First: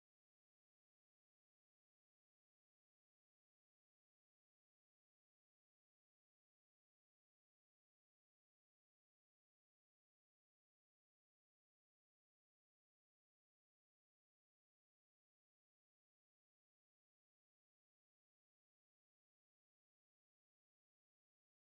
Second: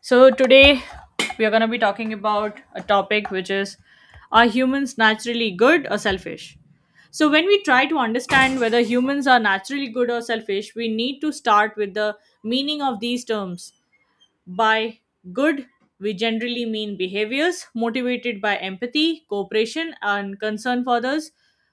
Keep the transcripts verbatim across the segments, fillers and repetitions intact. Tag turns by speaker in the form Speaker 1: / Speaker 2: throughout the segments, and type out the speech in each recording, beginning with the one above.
Speaker 1: So, today we are going to be talking about a topic which is, are humans naturally good or selfish? So, when we try to understand whether humans are naturally good or selfish, we need to start with the meaning of these terms. By good, we generally mean behaviors motivated by empathy, cooperation, and concern for others'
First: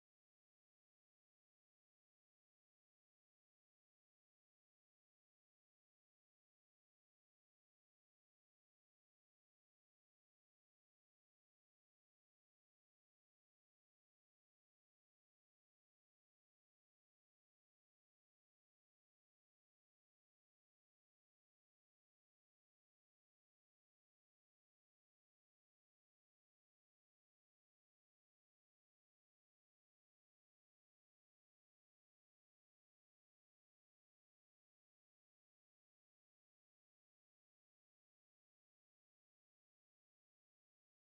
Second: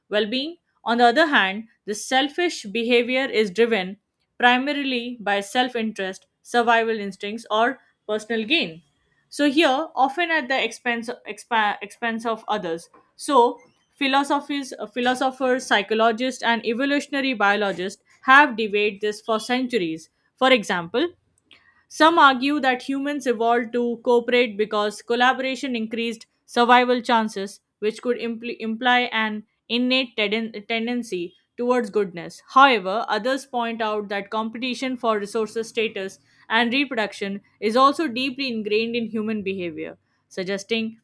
Speaker 1: well being. On the other hand, the selfish behavior is driven primarily by self interest, survival instincts, or personal gain. So, here, often at the expense, expa- expense of others. So, philosophies, uh, philosophers, psychologists, and evolutionary biologists have debated this for centuries. For example, some argue that humans evolved to cooperate because collaboration increased survival chances, which could impl- imply an innate tenden- tendency towards goodness. However, others point out that competition for resources, status, and reproduction is also deeply ingrained in human behavior, suggesting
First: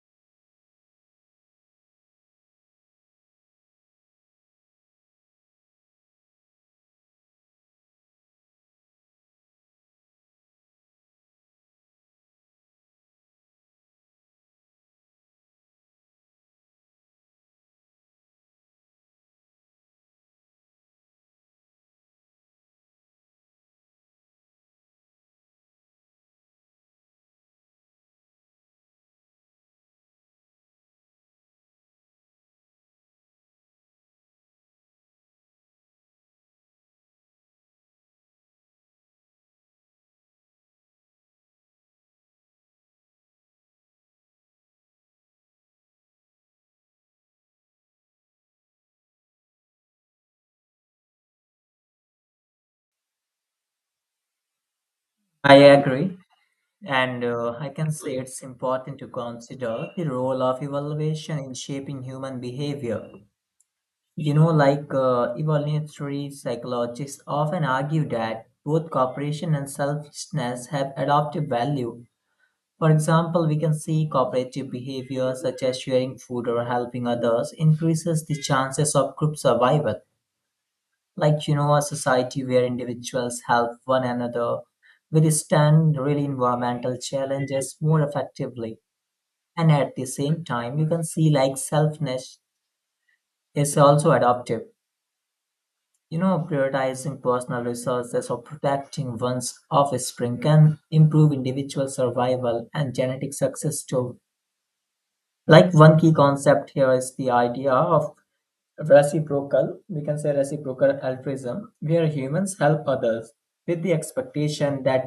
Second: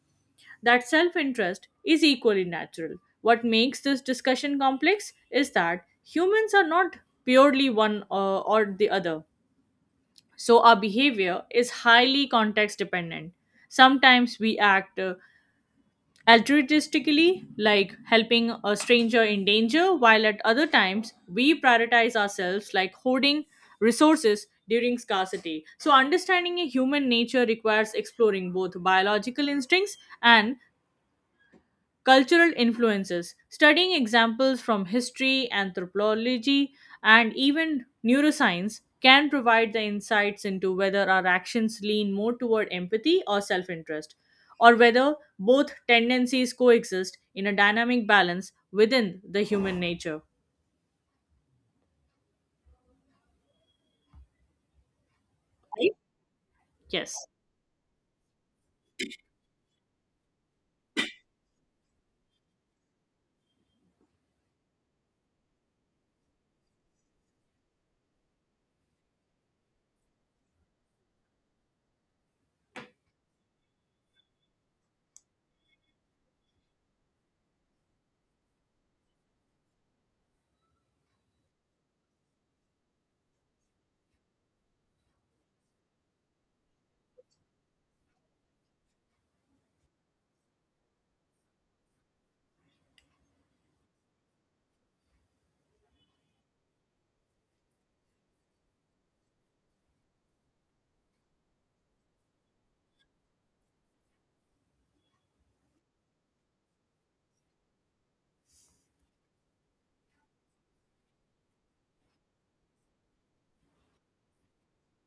Speaker 1: that self interest is equally natural. What makes this discussion complex is that humans are not purely one uh, or the other, so our behavior is highly context dependent. Sometimes we act uh, altruistically, like helping a stranger in danger, while at other times we prioritize ourselves, like hoarding resources during scarcity. So understanding a human nature requires exploring both biological instincts and cultural influences. Studying examples from history, anthropology, and even neuroscience can provide the insights into whether our actions lean more toward empathy or self interest, or whether both tendencies coexist in a dynamic balance within the human nature.
Speaker 2: I
Speaker 1: Right?
Speaker 2: agree, and
Speaker 1: Yes.
Speaker 2: uh, I can say it's important to consider the role of evaluation in shaping human behavior. You know, like uh, evolutionary psychologists often argue that both cooperation and selfishness have adaptive value. For example, we can see cooperative behavior such as sharing food or helping others increases the chances of group survival, like you know a society where individuals help one another withstand really environmental challenges more effectively. And at the same time you can see like selfness is also adaptive. You know, prioritizing personal resources or protecting one's offspring can improve individual survival and genetic success too. Like one key concept here is the idea of reciprocal, we can say reciprocal altruism, where humans help others with the expectation that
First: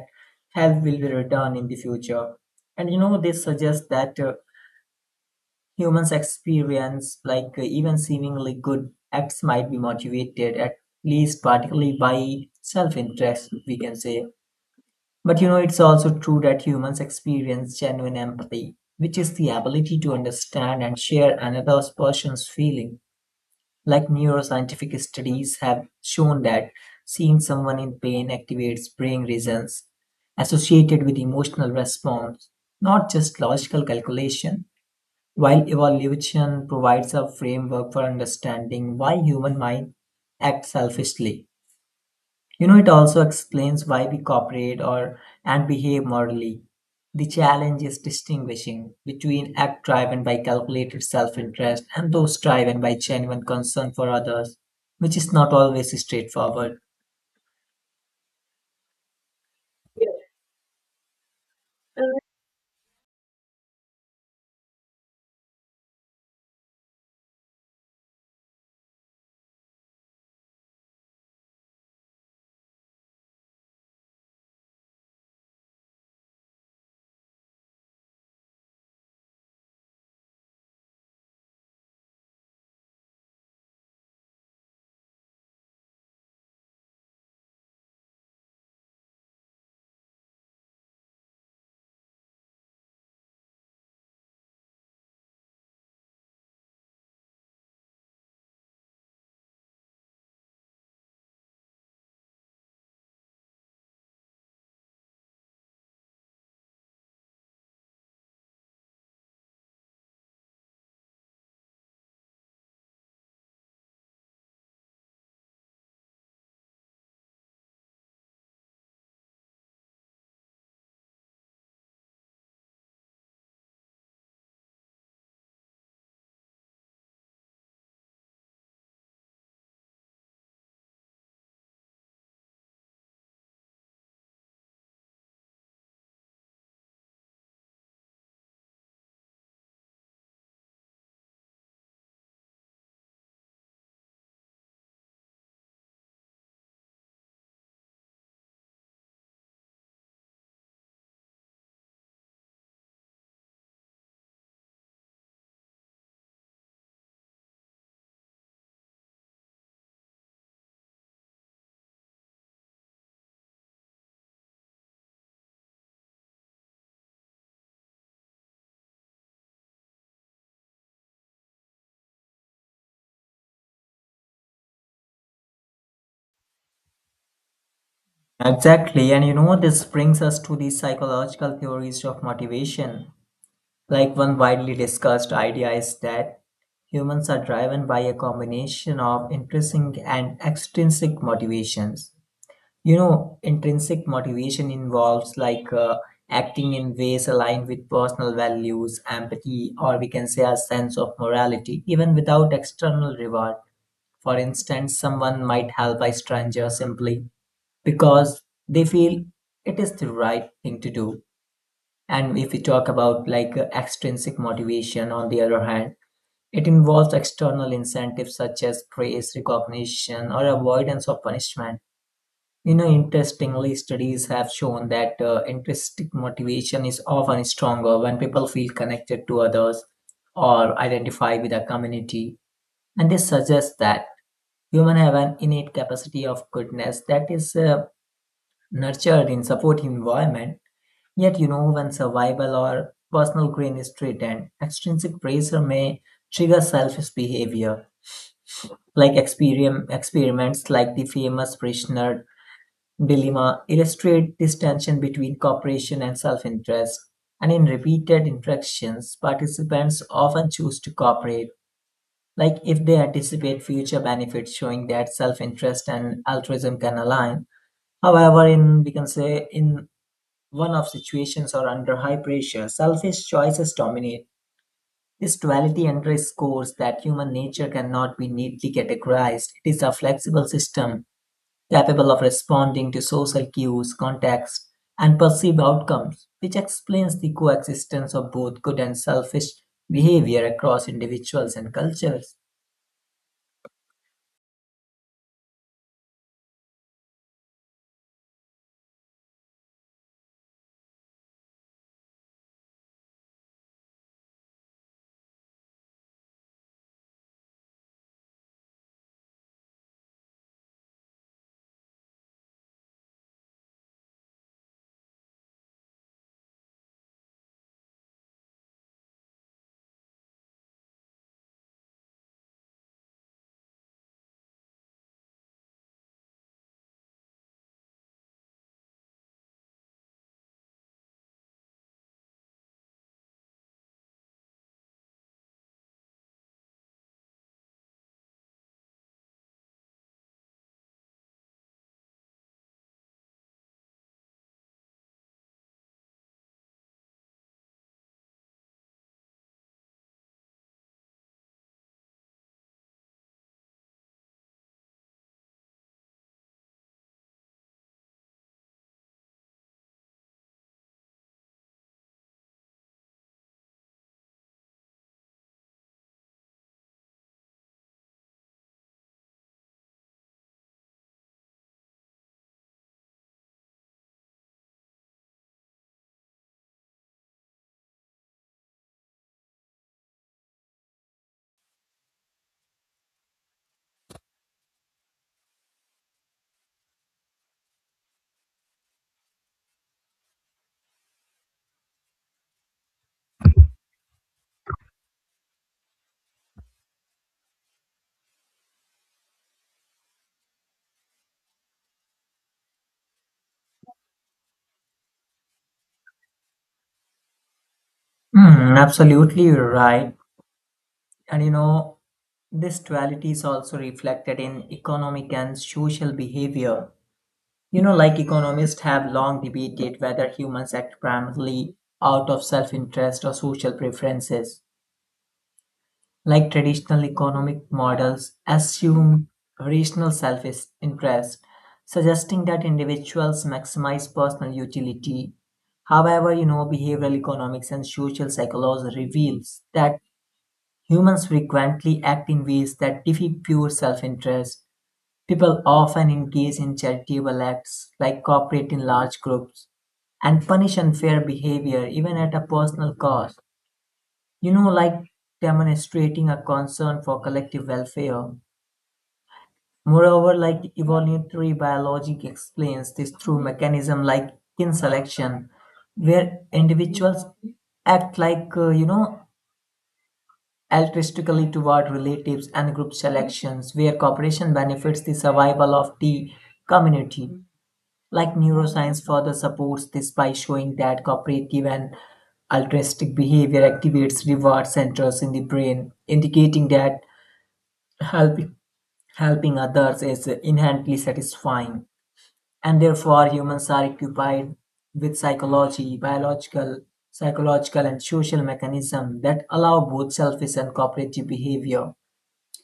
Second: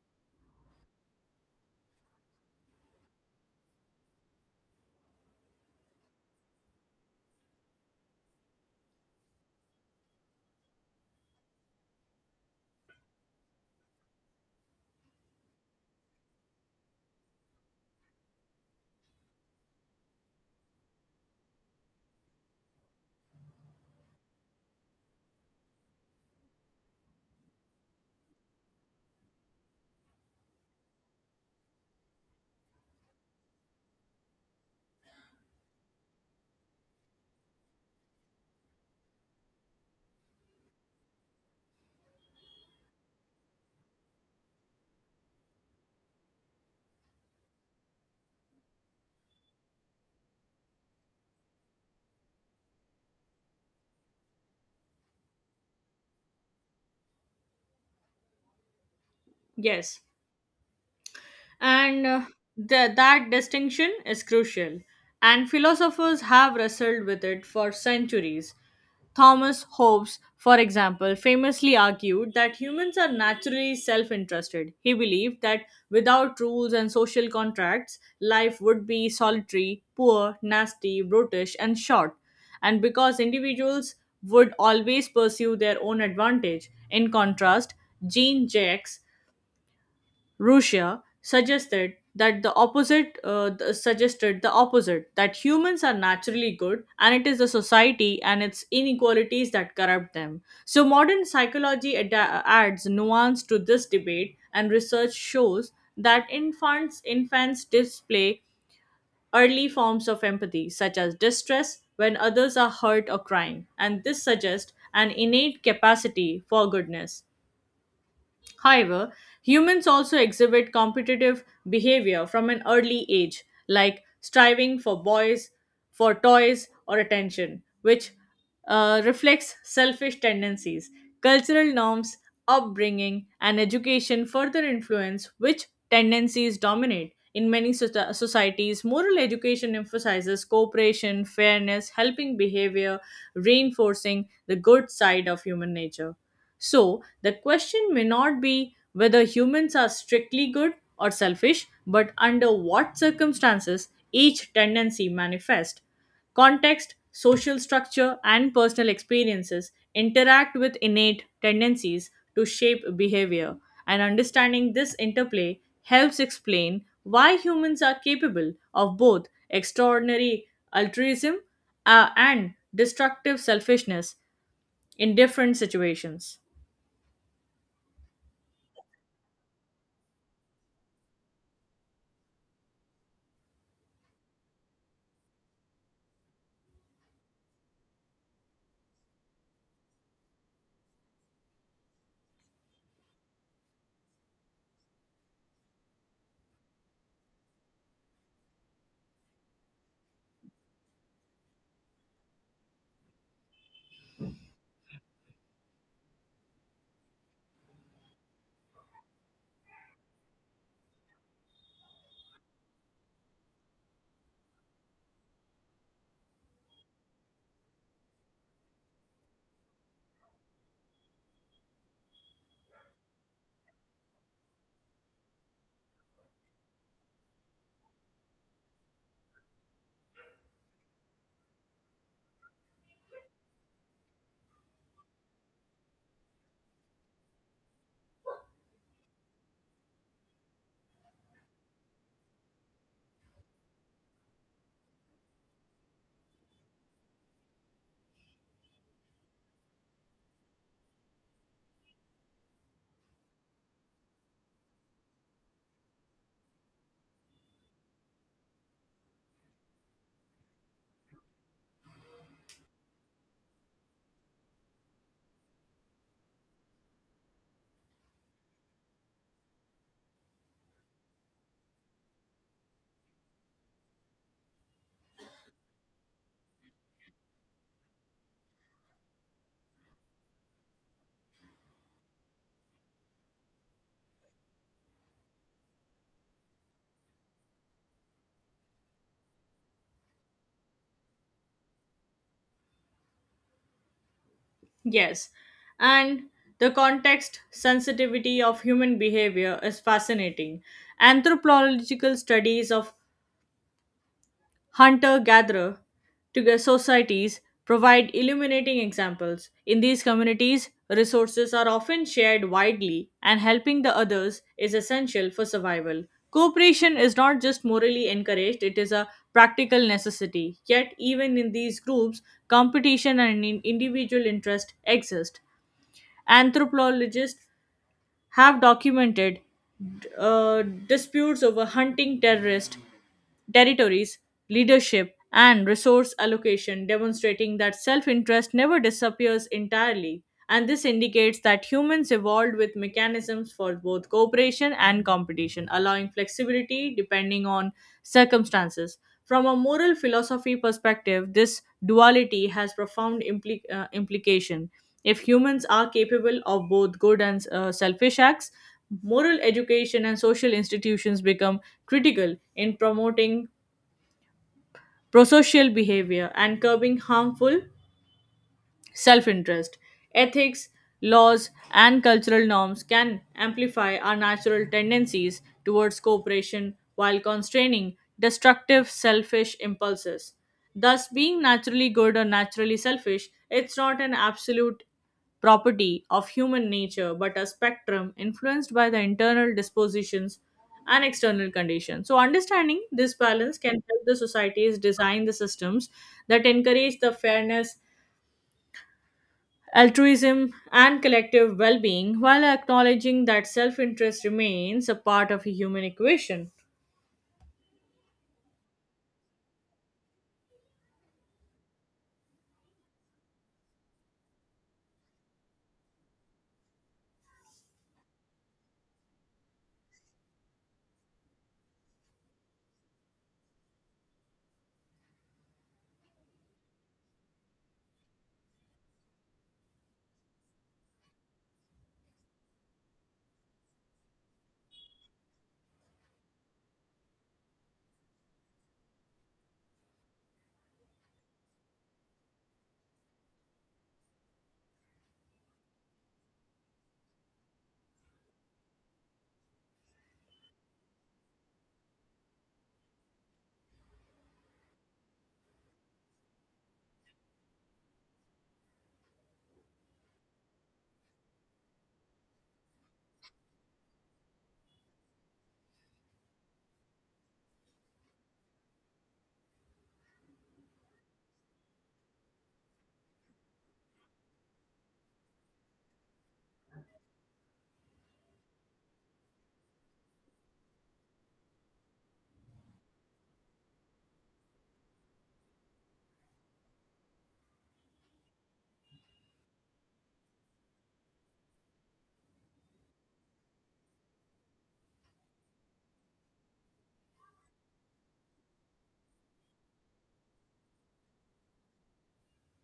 Speaker 2: help will be returned in the future. And you know, this suggests that uh, humans experience like uh, even seemingly good acts might be motivated at least particularly by self interest, we can say. But you know, it's also true that humans experience genuine empathy, which is the ability to understand and share another person's feeling. Like neuroscientific studies have shown that seeing someone in pain activates brain regions associated with emotional response, not just logical calculation. While evolution provides a framework for understanding why human mind acts selfishly, you know, it also explains why we cooperate or and behave morally. The challenge is distinguishing between acts driven by calculated self-interest and those driven by genuine concern for others, which is not always straightforward.
Speaker 1: Yes, and uh, th- that distinction is crucial, and philosophers have wrestled with it for centuries. Thomas Hobbes, for example, famously argued that humans are naturally self-interested. He believed that without rules and social contracts, life would be solitary, poor, nasty, brutish, and short, and because individuals would always pursue their own advantage. In contrast, Jean Jacques Russia suggested that the opposite, uh, th- suggested the opposite that humans are naturally good and it is the society and its inequalities that corrupt them. So modern psychology ada- adds nuance to this debate, and research shows that infants infants display early forms of empathy such as distress when others are hurt or crying, and this suggests an innate capacity for goodness. However, humans also exhibit competitive behavior from an early age, like striving for boys, for toys, or attention, which uh, reflects selfish tendencies. Cultural norms, upbringing, and education further influence which tendencies dominate. In many soci- societies, moral education emphasizes cooperation, fairness, helping behavior, reinforcing the good side of human nature. So, the question may not be whether humans are strictly good or selfish, but under what circumstances each tendency manifests. Context, social structure, and personal experiences interact with innate tendencies to shape behavior, and understanding this interplay helps explain why humans are capable of both extraordinary altruism uh, and destructive selfishness in different situations.
Speaker 2: Exactly, and you know, this brings us to the psychological theories of motivation. Like one widely discussed idea is that humans are driven by a combination of intrinsic and extrinsic motivations. You know, intrinsic motivation involves like uh, acting in ways aligned with personal values, empathy, or we can say a sense of morality, even without external reward. For instance, someone might help a stranger simply because they feel it is the right thing to do. And if we talk about like uh, extrinsic motivation on the other hand, it involves external incentives such as praise, recognition, or avoidance of punishment. You know, interestingly, studies have shown that uh, intrinsic motivation is often stronger when people feel connected to others or identify with a community. And they suggest that humans have an innate capacity of goodness that is uh, nurtured in supportive environment. Yet, you know, when survival or personal gain is threatened, extrinsic pressure may trigger selfish behavior. Like experim- experiments like the famous prisoner dilemma illustrate this tension between cooperation and self-interest, and in repeated interactions, participants often choose to cooperate, like if they anticipate future benefits, showing that self-interest and altruism can align. However, in we can say in one of situations or under high pressure, selfish choices dominate. This duality underscores that human nature cannot be neatly categorized. It is a flexible system capable of responding to social cues, context, and perceived outcomes, which explains the coexistence of both good and selfish behavior across individuals and cultures.
Speaker 1: Yes, and the context sensitivity of human behavior is fascinating. Anthropological studies of hunter gatherer societies provide illuminating examples. In these communities, resources are often shared widely, and helping the others is essential for survival. Cooperation is not just morally encouraged, it is a practical necessity. Yet, even in these groups, competition and in- individual interest exist. Anthropologists have documented uh, disputes over hunting terrorist territories, leadership, and resource allocation, demonstrating that self interest never disappears entirely. And this indicates that humans evolved with mechanisms for both cooperation and competition, allowing flexibility depending on circumstances. From a moral philosophy perspective, this duality has profound impli- uh, implication. If humans are capable of both good and uh, selfish acts, moral education and social institutions become critical in promoting prosocial behavior and curbing harmful self interest. Ethics, laws, and cultural norms can amplify our natural tendencies towards cooperation while constraining destructive, selfish impulses. Thus, being naturally good or naturally selfish, it's not an absolute property of human nature but a spectrum influenced by the internal dispositions and external conditions. So, understanding this balance can help the societies design the systems that encourage the fairness, altruism, and collective well being while acknowledging that self interest remains a part of a human equation.
Speaker 2: Hmm, absolutely, right. And you know, this duality is also reflected in economic and social behavior. You know, like economists have long debated whether humans act primarily out of self interest or social preferences. Like traditional economic models, assume rational self interest, suggesting that individuals maximize personal utility. However, you know, behavioral economics and social psychology reveals that humans frequently act in ways that defeat pure self-interest. People often engage in charitable acts, like cooperate in large groups and punish unfair behavior even at a personal cost, you know, like demonstrating a concern for collective welfare. Moreover, like evolutionary biology explains this through mechanism like kin selection, where individuals act like uh, you know altruistically toward relatives and group selections, where cooperation benefits the survival of the community. Like neuroscience further supports this by showing that cooperative and altruistic behavior activates reward centers in the brain, indicating that Helping, helping others is inherently satisfying, and therefore humans are occupied with psychology, biological, psychological, and social mechanisms that allow both selfish and cooperative behavior.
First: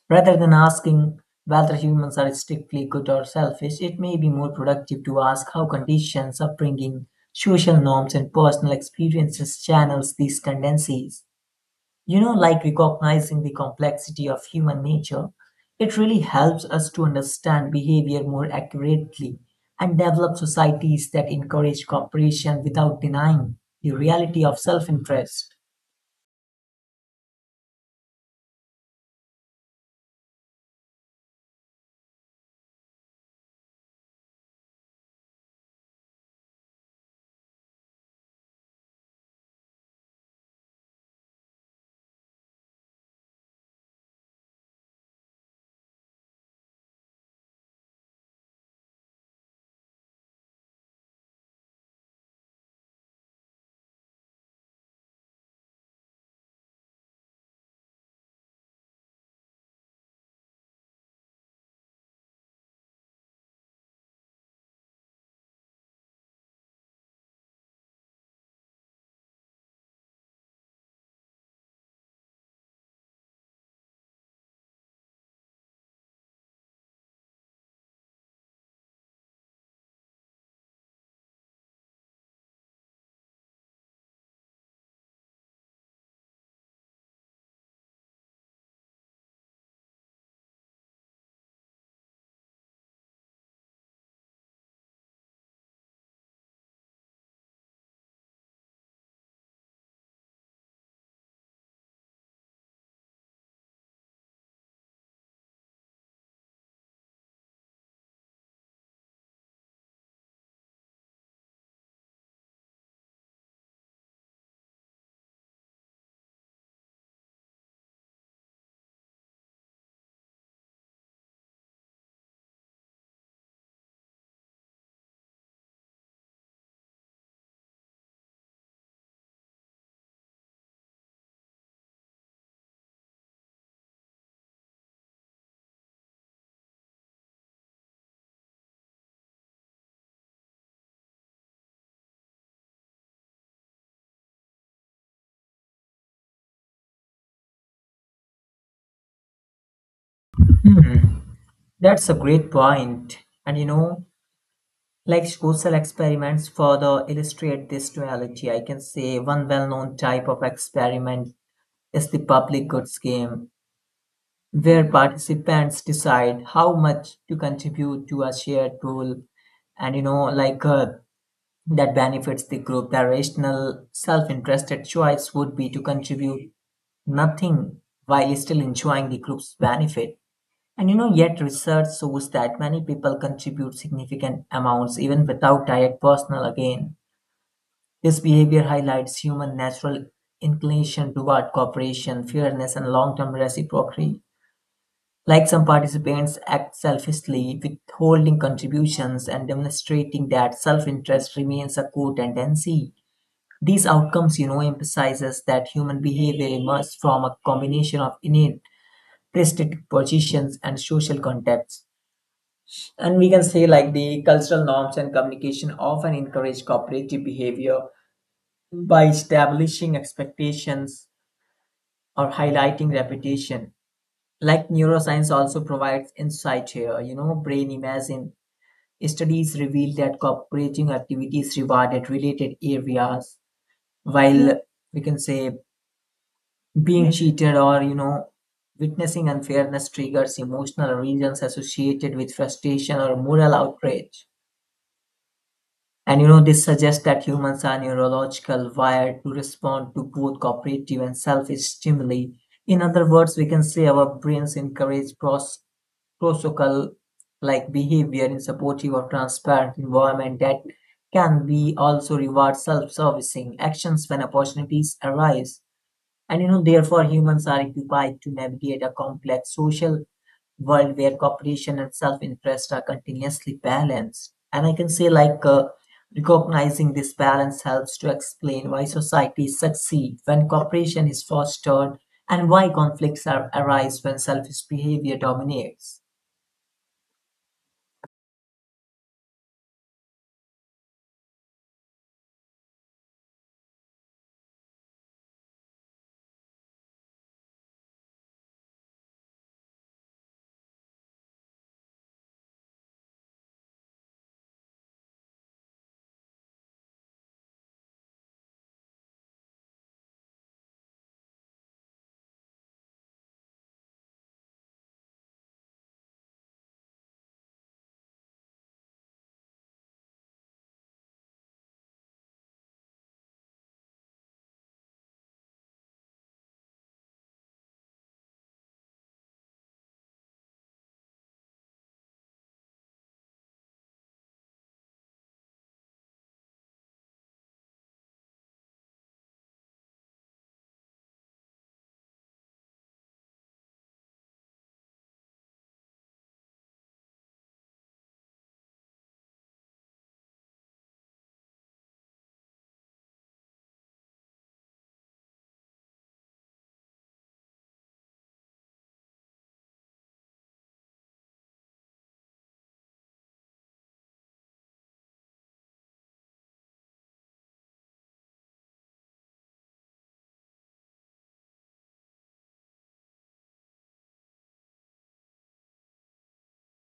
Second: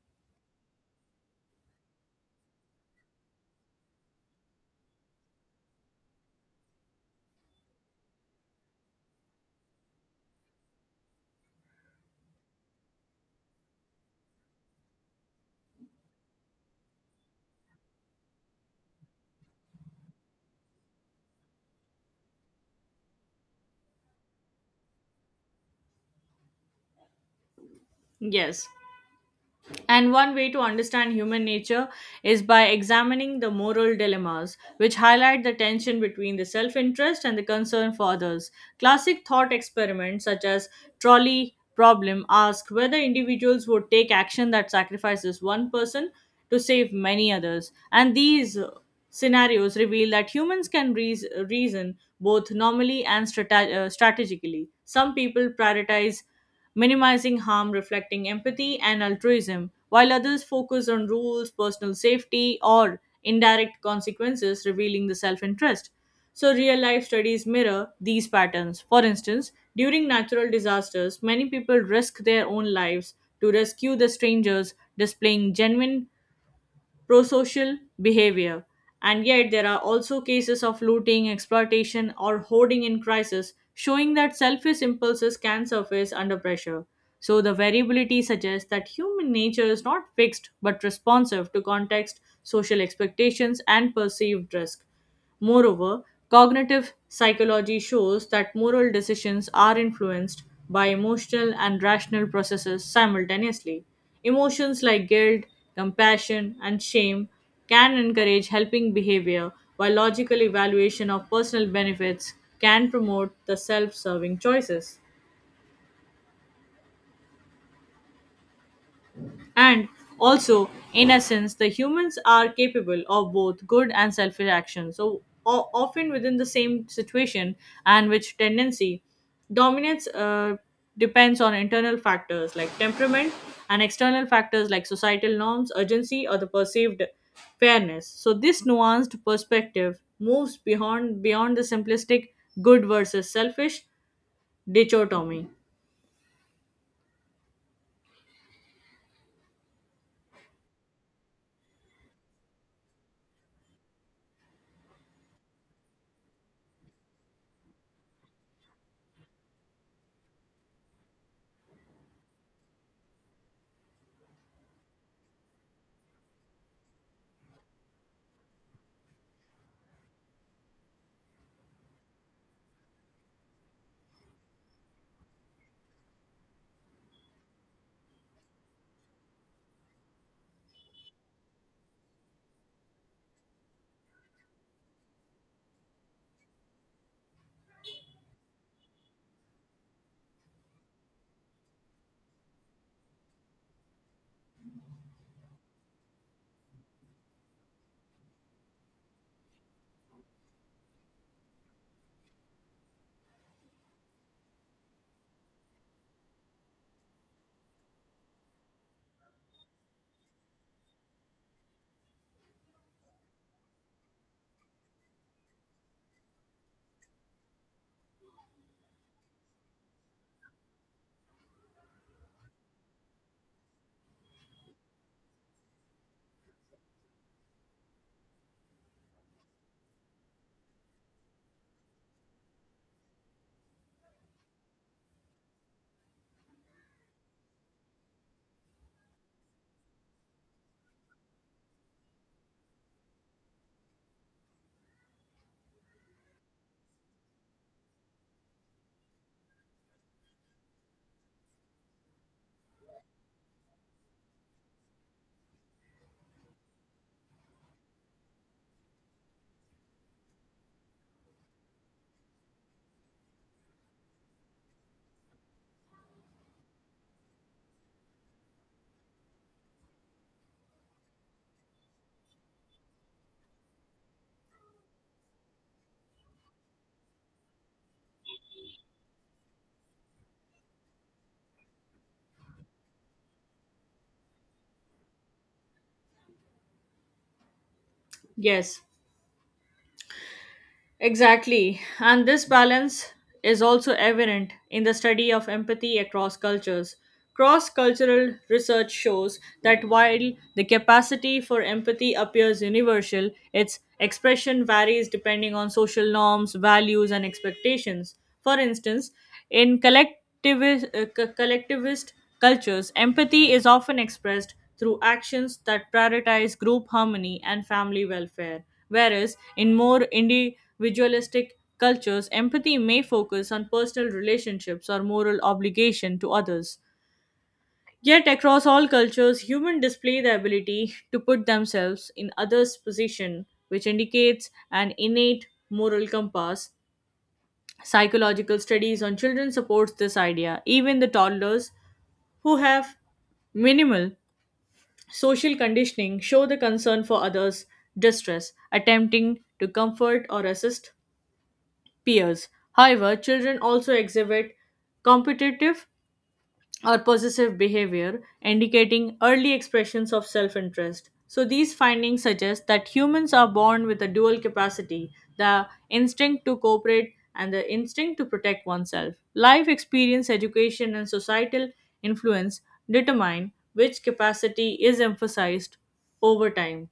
Speaker 2: Rather than asking whether humans are strictly good or selfish, it may be more productive to ask how conditions, upbringing, social norms, and personal experiences channels these tendencies. You know, like recognizing the complexity of human nature, it really helps us to understand behavior more accurately and develop societies that encourage cooperation without denying the reality of self interest.
Speaker 1: Yes, and one way to understand human nature is by examining the moral dilemmas, which highlight the tension between the self interest and the concern for others. Classic thought experiments such as trolley problem ask whether individuals would take action that sacrifices one person to save many others. And these uh, scenarios reveal that humans can reas reason both normally and strate- uh, strategically. Some people prioritize minimizing harm, reflecting empathy and altruism, while others focus on rules, personal safety, or indirect consequences, revealing the self interest. So, real life studies mirror these patterns. For instance, during natural disasters, many people risk their own lives to rescue the strangers, displaying genuine prosocial behavior. And yet, there are also cases of looting, exploitation, or hoarding in crisis, showing that selfish impulses can surface under pressure. So, the variability suggests that human nature is not fixed but responsive to context, social expectations, and perceived risk. Moreover, cognitive psychology shows that moral decisions are influenced by emotional and rational processes simultaneously. Emotions like guilt, compassion, and shame can encourage helping behavior, while logical evaluation of personal benefits can promote the self serving choices. And also, in essence, the humans are capable of both good and selfish actions, so o- often within the same situation, and which tendency dominates uh, depends on internal factors like temperament and external factors like societal norms, urgency, or the perceived fairness. So this nuanced perspective moves beyond beyond the simplistic good versus selfish dichotomy.
Speaker 2: Hmm, that's a great point. And you know, like social experiments further illustrate this duality. I can say one well known type of experiment is the public goods game, where participants decide how much to contribute to a shared goal, and you know like uh, that benefits the group. The rational self-interested choice would be to contribute nothing while still enjoying the group's benefit. And you know, yet research shows that many people contribute significant amounts even without direct personal gain. This behavior highlights human natural inclination toward cooperation, fairness, and long-term reciprocity. Like some participants act selfishly, withholding contributions and demonstrating that self-interest remains a core tendency. These outcomes, you know, emphasizes that human behavior emerges from a combination of innate predispositions and social contexts. And we can say like the cultural norms and communication often encourage cooperative behavior by establishing expectations or highlighting reputation. Like neuroscience also provides insight here. You know, brain imagine studies reveal that cooperating activities rewarded related areas, while we can say being cheated or you know witnessing unfairness triggers emotional regions associated with frustration or moral outrage. And you know this suggests that humans are neurological wired to respond to both cooperative and selfish stimuli. In other words, we can say our brains encourage pros. prosocial like behavior in supportive or transparent environment, that can be also reward self-servicing actions when opportunities arise. And you know therefore humans are equipped to navigate a complex social world where cooperation and self-interest are continuously balanced. And I can say like uh, recognizing this balance helps to explain why societies succeed when cooperation is fostered and why conflicts are, arise when selfish behavior dominates.
Speaker 1: Yes, exactly. And this balance is also evident in the study of empathy across cultures. Cross cultural research shows that while the capacity for empathy appears universal, its expression varies depending on social norms, values, and expectations. For instance, in collectivist, uh, co- collectivist cultures, empathy is often expressed through actions that prioritize group harmony and family welfare, whereas in more individualistic cultures, empathy may focus on personal relationships or moral obligation to others. Yet, across all cultures, humans display the ability to put themselves in others' position, which indicates an innate moral compass. Psychological studies on children supports this idea. Even the toddlers who have minimal social conditioning show the concern for others' distress, attempting to comfort or assist peers. However, children also exhibit competitive or possessive behavior, indicating early expressions of self interest. So, these findings suggest that humans are born with a dual capacity, the instinct to cooperate and the instinct to protect oneself. Life experience, education, and societal influence determine which capacity is emphasized over time,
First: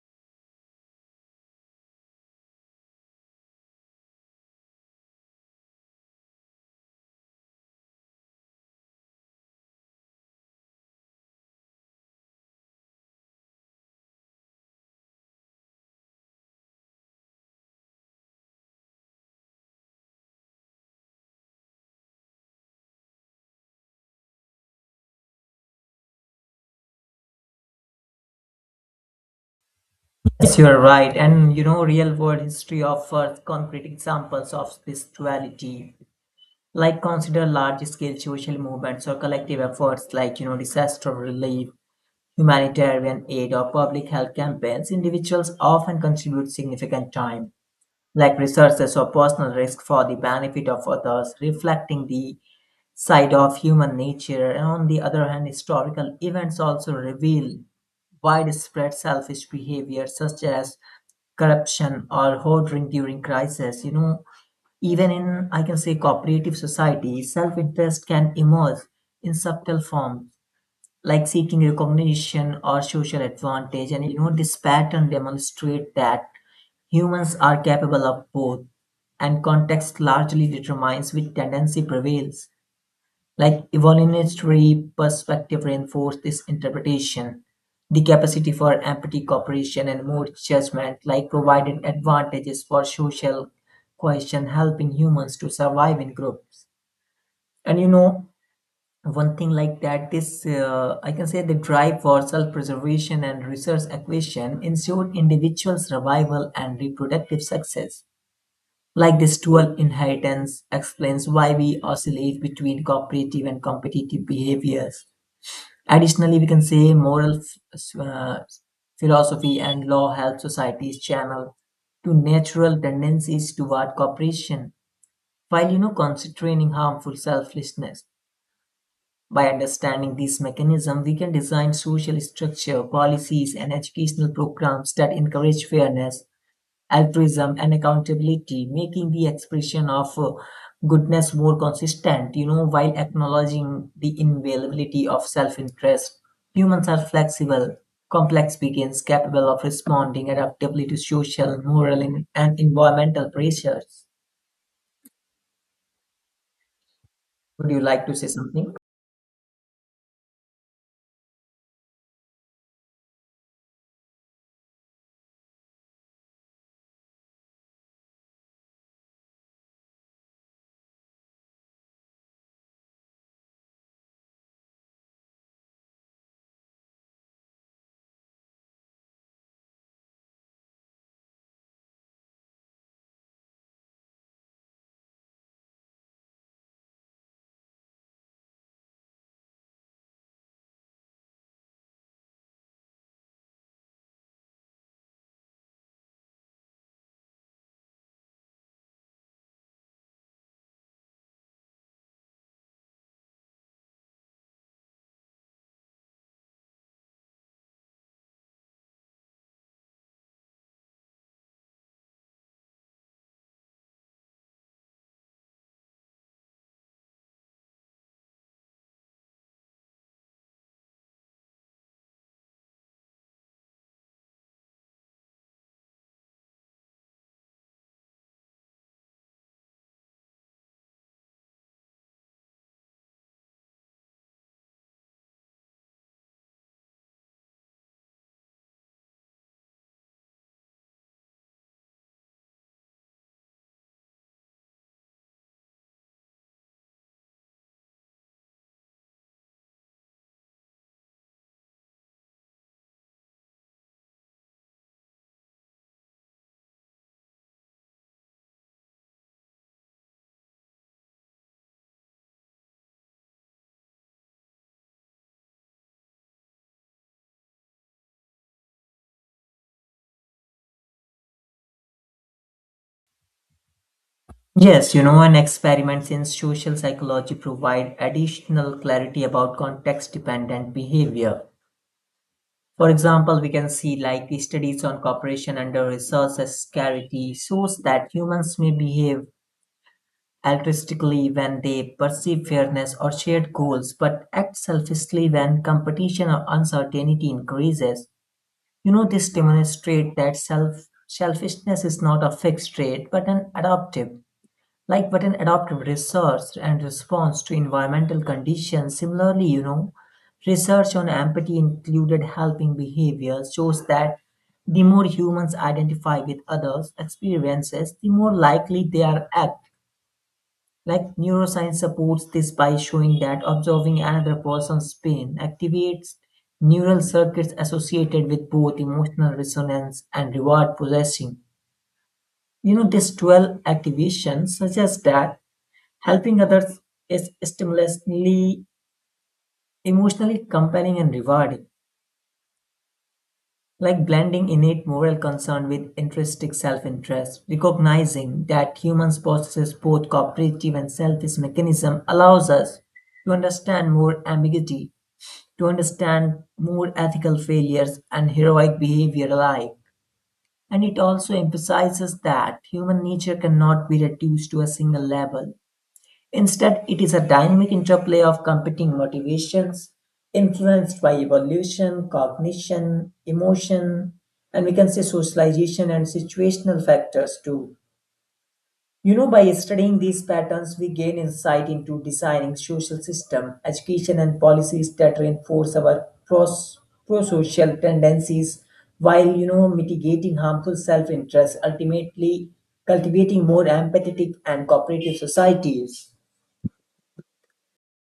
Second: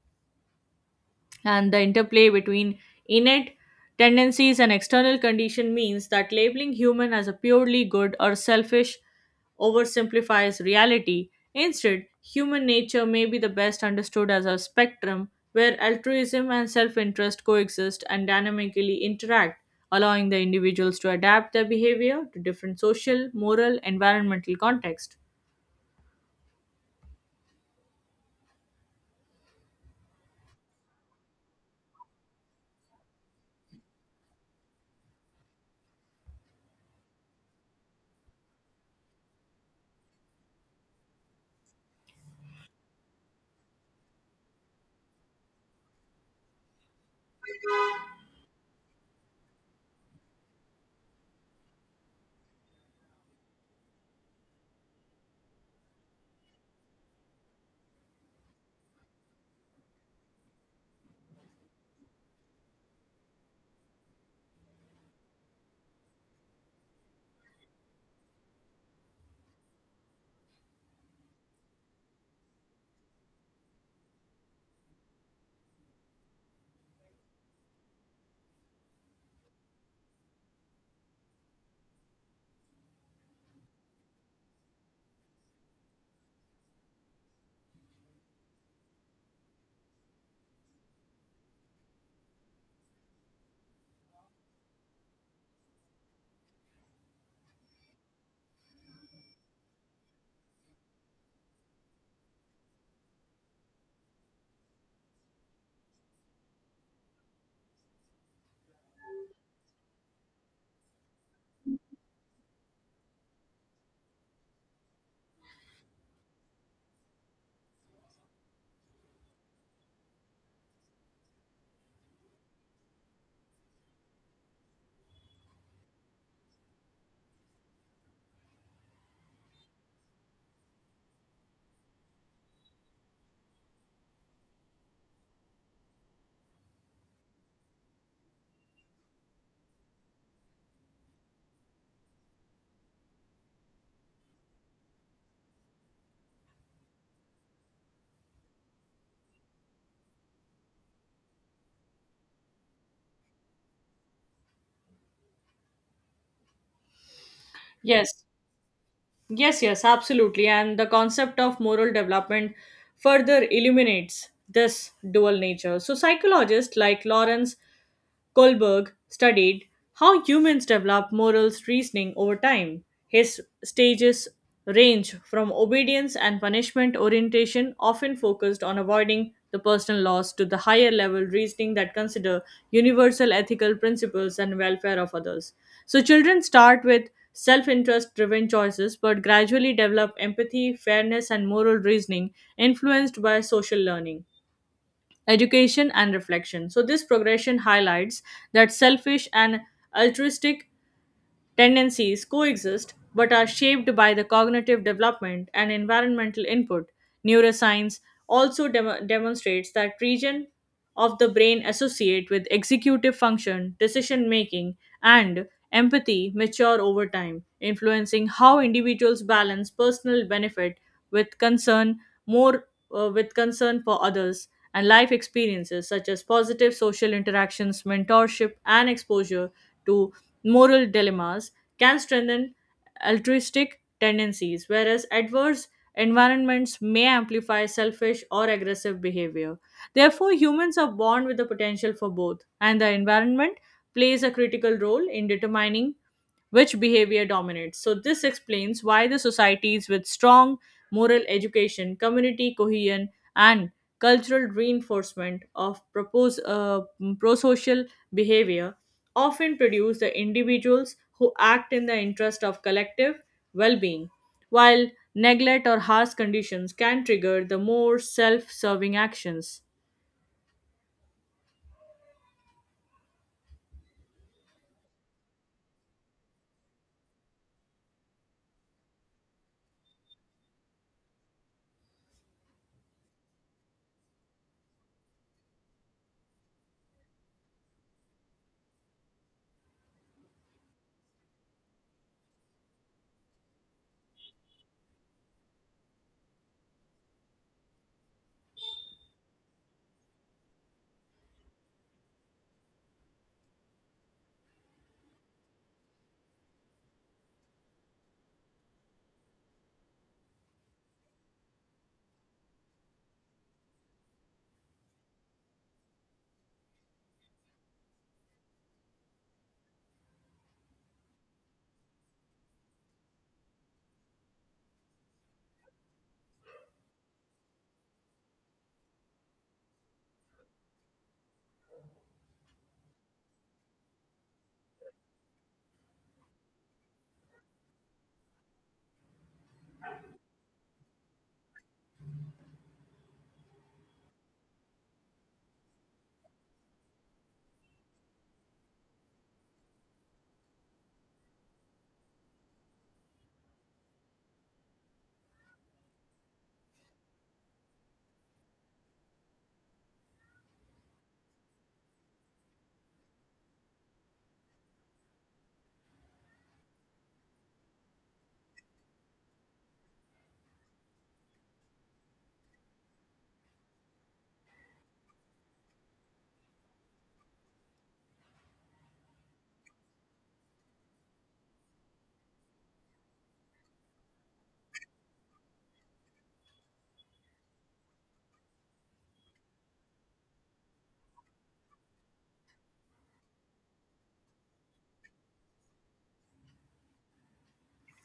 Speaker 1: and the interplay between innate tendencies and external condition means that labeling human as a purely good or selfish oversimplifies reality. Instead, human nature may be the best understood as a spectrum where altruism and self interest coexist and dynamically interact, allowing the individuals to adapt their behavior to different social, moral, environmental context.
Speaker 2: Yes, you are right. And you know, real world history offers concrete examples of spirituality. Like consider large scale social movements or collective efforts like, you know, disaster relief, humanitarian aid, or public health campaigns. Individuals often contribute significant time, like resources or personal risk for the benefit of others, reflecting the side of human nature. And on the other hand, historical events also reveal widespread selfish behavior such as corruption or hoarding during crisis. You know, even in, I can say, cooperative society, self interest can emerge in subtle forms like seeking recognition or social advantage. And, you know, this pattern demonstrates that humans are capable of both, and context largely determines which tendency prevails. Like evolutionary perspective reinforce this interpretation. The capacity for empathy, cooperation, and more judgment, like provided advantages for social cohesion, helping humans to survive in groups. And you know, one thing like that, this uh, I can say the drive for self-preservation and resource acquisition ensured individual survival and reproductive success. Like this dual inheritance explains why we oscillate between cooperative and competitive behaviors. Additionally, we can say moral uh, philosophy and law help societies channel to natural tendencies toward cooperation while you know constraining harmful selflessness. By understanding these mechanisms, we can design social structure, policies, and educational programs that encourage fairness, altruism, and accountability, making the expression of uh, goodness more consistent, you know, while acknowledging the invaluability of self interest. Humans are flexible, complex beings capable of responding adaptively to social, moral, and and environmental pressures. Would you like to
Speaker 1: Yes,
Speaker 2: say something?
Speaker 1: yes, yes, absolutely. And the concept of moral development further illuminates this dual nature. So, psychologists like Lawrence Kohlberg studied how humans develop morals reasoning over time. His stages range from obedience and punishment orientation, often focused on avoiding the personal loss, to the higher level reasoning that consider universal ethical principles and welfare of others. So children start with self interest driven choices but gradually develop empathy, fairness, and moral reasoning influenced by social learning, education, and reflection. So this progression highlights that selfish and altruistic tendencies coexist but are shaped by the cognitive development and environmental input. Neuroscience also dem- demonstrates that region of the brain associate with executive function, decision making, and empathy mature over time, influencing how individuals balance personal benefit with concern more uh, with concern for others, and life experiences such as positive social interactions, mentorship, and exposure to moral dilemmas can strengthen altruistic tendencies, whereas adverse environments may amplify selfish or aggressive behavior. Therefore, humans are born with the potential for both, and the environment plays a critical role in determining which behavior dominates. So, this explains why the societies with strong moral education, community cohesion, and cultural reinforcement of propose, uh, pro social behavior often produce the individuals who act in the interest of collective well being, while neglect or harsh conditions can trigger the more self serving actions.
Speaker 2: Yes, you know, and experiments in social psychology provide additional clarity about context dependent behavior. For example, we can see like the studies on cooperation under resource scarcity shows that humans may behave altruistically when they perceive fairness or shared goals, but act selfishly when competition or uncertainty increases. You know, this demonstrates that self selfishness is not a fixed trait but an adaptive. Like what an adaptive research and response to environmental conditions. Similarly, you know, research on empathy included helping behavior shows that the more humans identify with others' experiences, the more likely they are act. Like neuroscience supports this by showing that observing another person's pain activates neural circuits associated with both emotional resonance and reward processing. You know, this dual activation suggests that helping others is stimulously emotionally compelling and rewarding, like blending innate moral concern with intrinsic self-interest. Recognizing that humans possess both cooperative and selfish mechanism allows us to understand more ambiguity, to understand more ethical failures and heroic behavior alike. And it also emphasizes that human nature cannot be reduced to a single level. Instead, it is a dynamic interplay of competing motivations influenced by evolution, cognition, emotion, and we can say socialization and situational factors too. You know, by studying these patterns, we gain insight into designing social system, education, and policies that reinforce our pros- pro-social tendencies while, you know, mitigating harmful self-interest, ultimately cultivating more empathetic and cooperative societies.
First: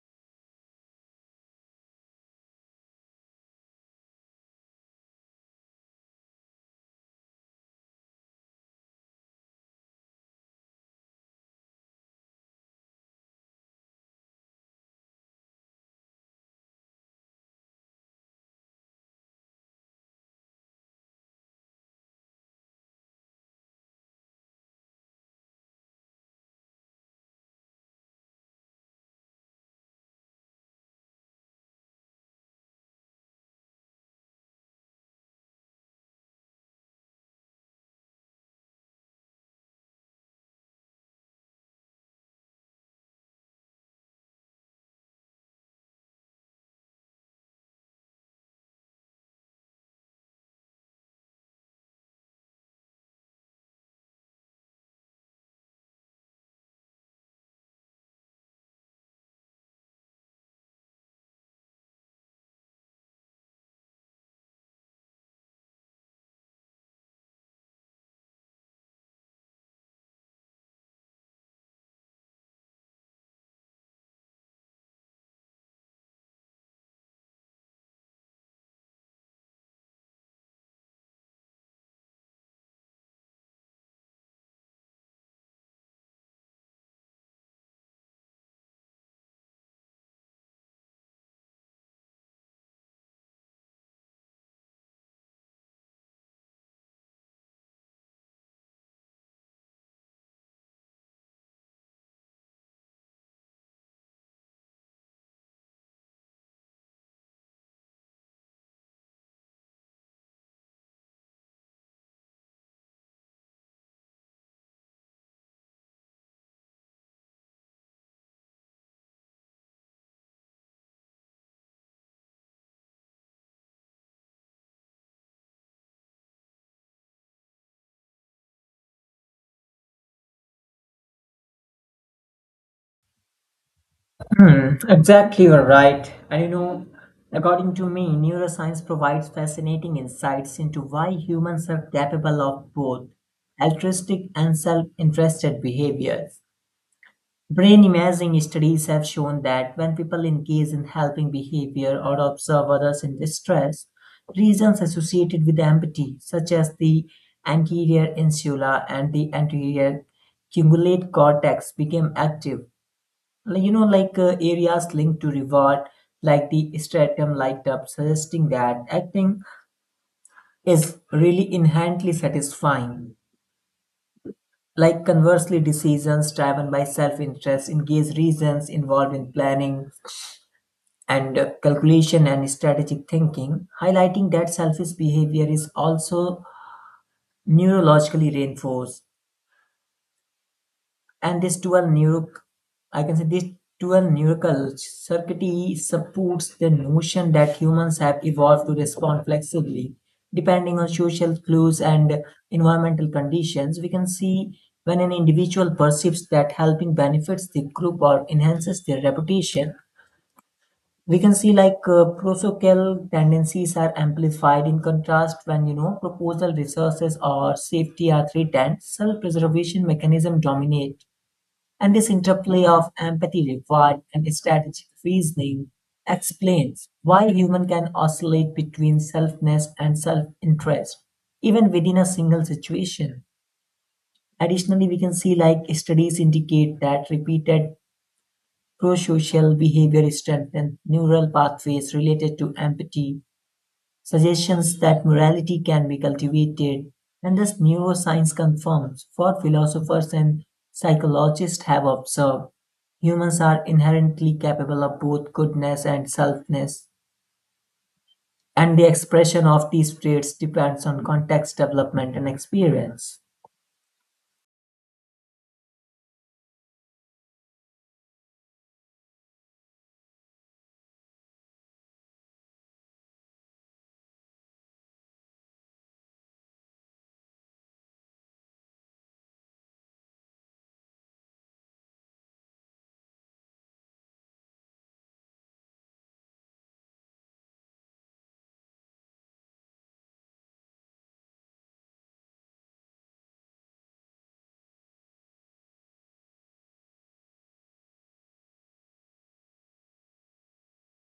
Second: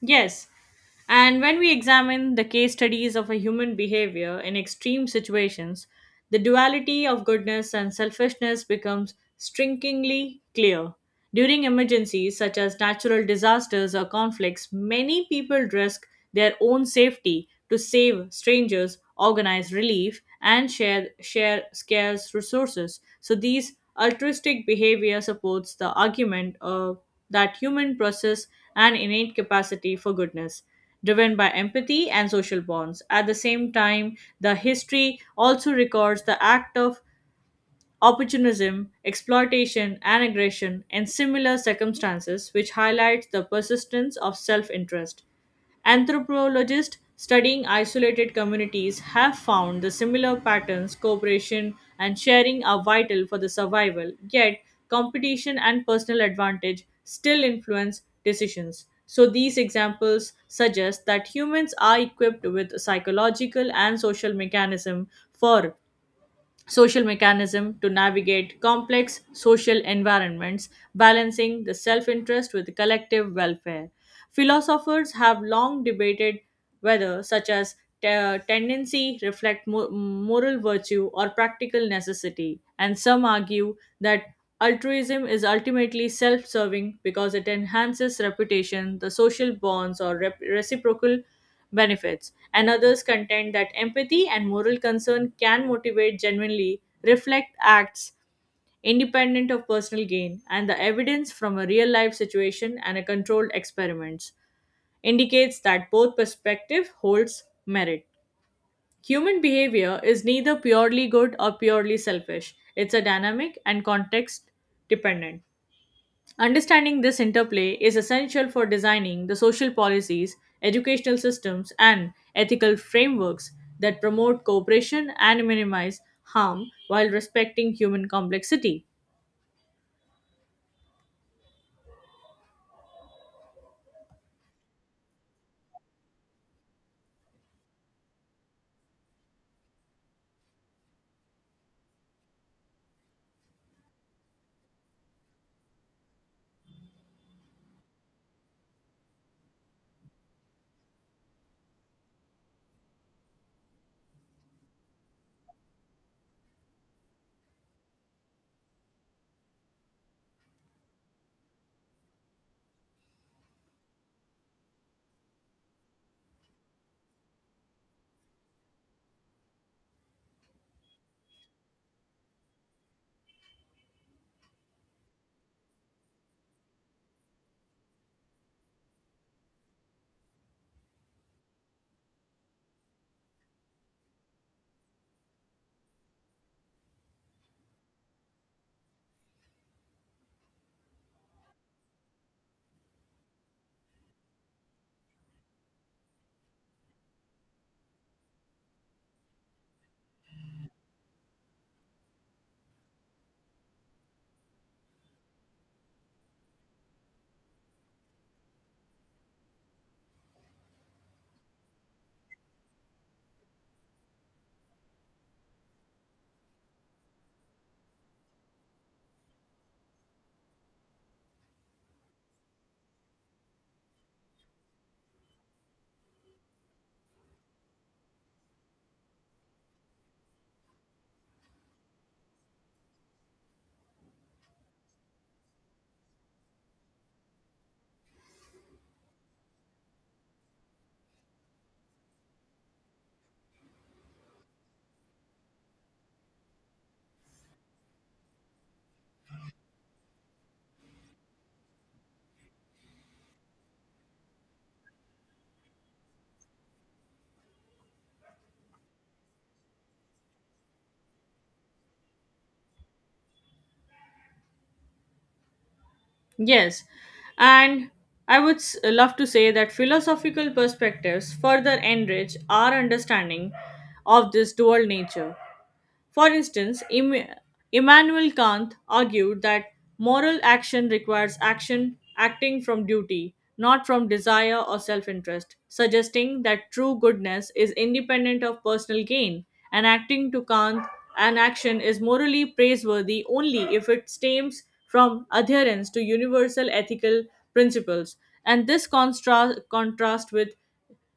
Speaker 1: Yes. And when we examine the case studies of a human behavior in extreme situations, the duality of goodness and selfishness becomes strikingly clear. During emergencies such as natural disasters or conflicts, many people risk their own safety to save strangers, organize relief, and share, share scarce resources. So, these altruistic behavior supports the argument of that human process and innate capacity for goodness, driven by empathy and social bonds. At the same time, the history also records the act of opportunism, exploitation, and aggression, and similar circumstances, which highlights the persistence of self interest. Anthropologists studying isolated communities have found the similar patterns, cooperation and sharing are vital for the survival, yet, competition and personal advantage still influence decisions. So, these examples suggest that humans are equipped with psychological and social mechanism for social mechanism to navigate complex social environments, balancing the self interest with collective welfare. Philosophers have long debated whether such as te- tendency reflect mo- moral virtue or practical necessity, and some argue that altruism is ultimately self-serving because it enhances reputation the social bonds or rep- reciprocal benefits, and others contend that empathy and moral concern can motivate genuinely reflect acts independent of personal gain, and the evidence from a real life situation and a controlled experiments indicates that both perspective holds merit. Human behavior is neither purely good or purely selfish. It's a dynamic and context dependent. Understanding this interplay is essential for designing the social policies, educational systems, and ethical frameworks that promote cooperation and minimize harm while respecting human complexity.
Speaker 2: Hmm, exactly, you're right. And you know, according to me, neuroscience provides fascinating insights into why humans are capable of both altruistic and self interested behaviors. Brain imaging studies have shown that when people engage in helping behavior or observe others in distress, regions associated with empathy, such as the anterior insula and the anterior cingulate cortex, became active, like, you know, like uh, areas linked to reward, like the stratum light up, suggesting that acting is really inherently satisfying. Like conversely, decisions driven by self interest engage reasons involved in planning and uh, calculation and strategic thinking, highlighting that selfish behavior is also neurologically reinforced. And this dual neural i can say this dual neural circuitry supports the notion that humans have evolved to respond flexibly depending on social clues and environmental conditions. We can see when an individual perceives that helping benefits the group or enhances their reputation, we can see like uh, prosocial tendencies are amplified. In contrast, when you know proposal resources or safety are threatened, self-preservation mechanism dominate. And this interplay of empathy required and strategic reasoning explains why human can oscillate between selfness and self-interest, even within a single situation. Additionally, we can see like studies indicate that repeated pro-social behavior strengthens neural pathways related to empathy, suggestions that morality can be cultivated, and thus neuroscience confirms what philosophers and psychologists have observed. Humans are inherently capable of both goodness and selfness, and the expression of these traits depends on context, development, and experience.
Speaker 1: Yes, and I would s- love to say that philosophical perspectives further enrich our understanding of this dual nature. For instance, Im- Immanuel Kant argued that moral action requires action acting from duty, not from desire or self interest, suggesting that true goodness is independent of personal gain, and acting to Kant, an action is morally praiseworthy only if it stems from adherence to universal ethical principles. And this contra- contrast with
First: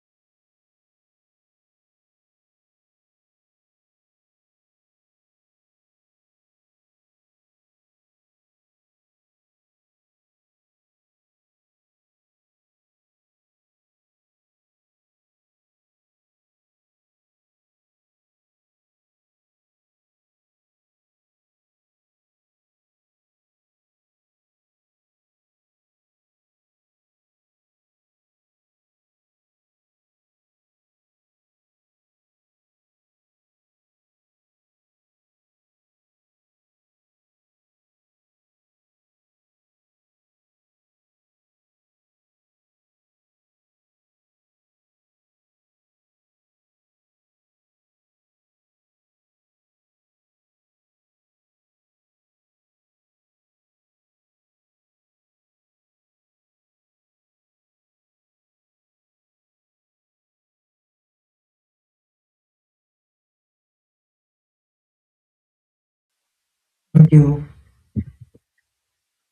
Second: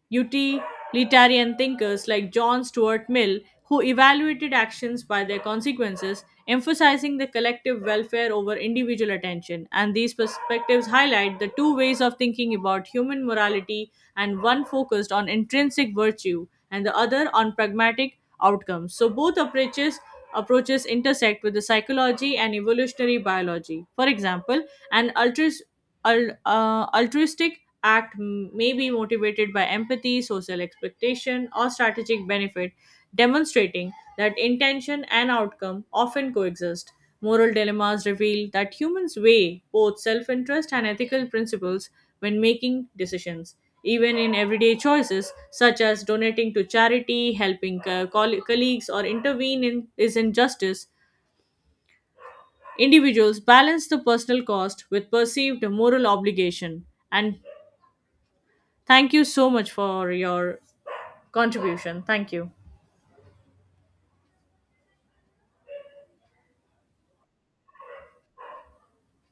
Speaker 1: utilitarian thinkers like John Stuart Mill, who evaluated actions by their consequences, emphasizing the collective welfare over individual attention. And these perspectives highlight the two ways of thinking about human morality, and one focused on intrinsic virtue and the other on pragmatic outcomes. So both approaches approaches intersect with the psychology and evolutionary biology. For example, an altruist al- uh, altruistic act m- may be motivated by empathy, social expectation, or strategic benefit, demonstrating that intention and outcome often coexist. Moral dilemmas reveal that humans weigh both self interest and ethical principles when making decisions. Even in everyday choices, such as donating to charity, helping co- coll- colleagues, or intervene in is injustice, individuals balance the personal cost with perceived moral obligation. And thank you so much for your contribution. Thank you.
Speaker 2: Thank you.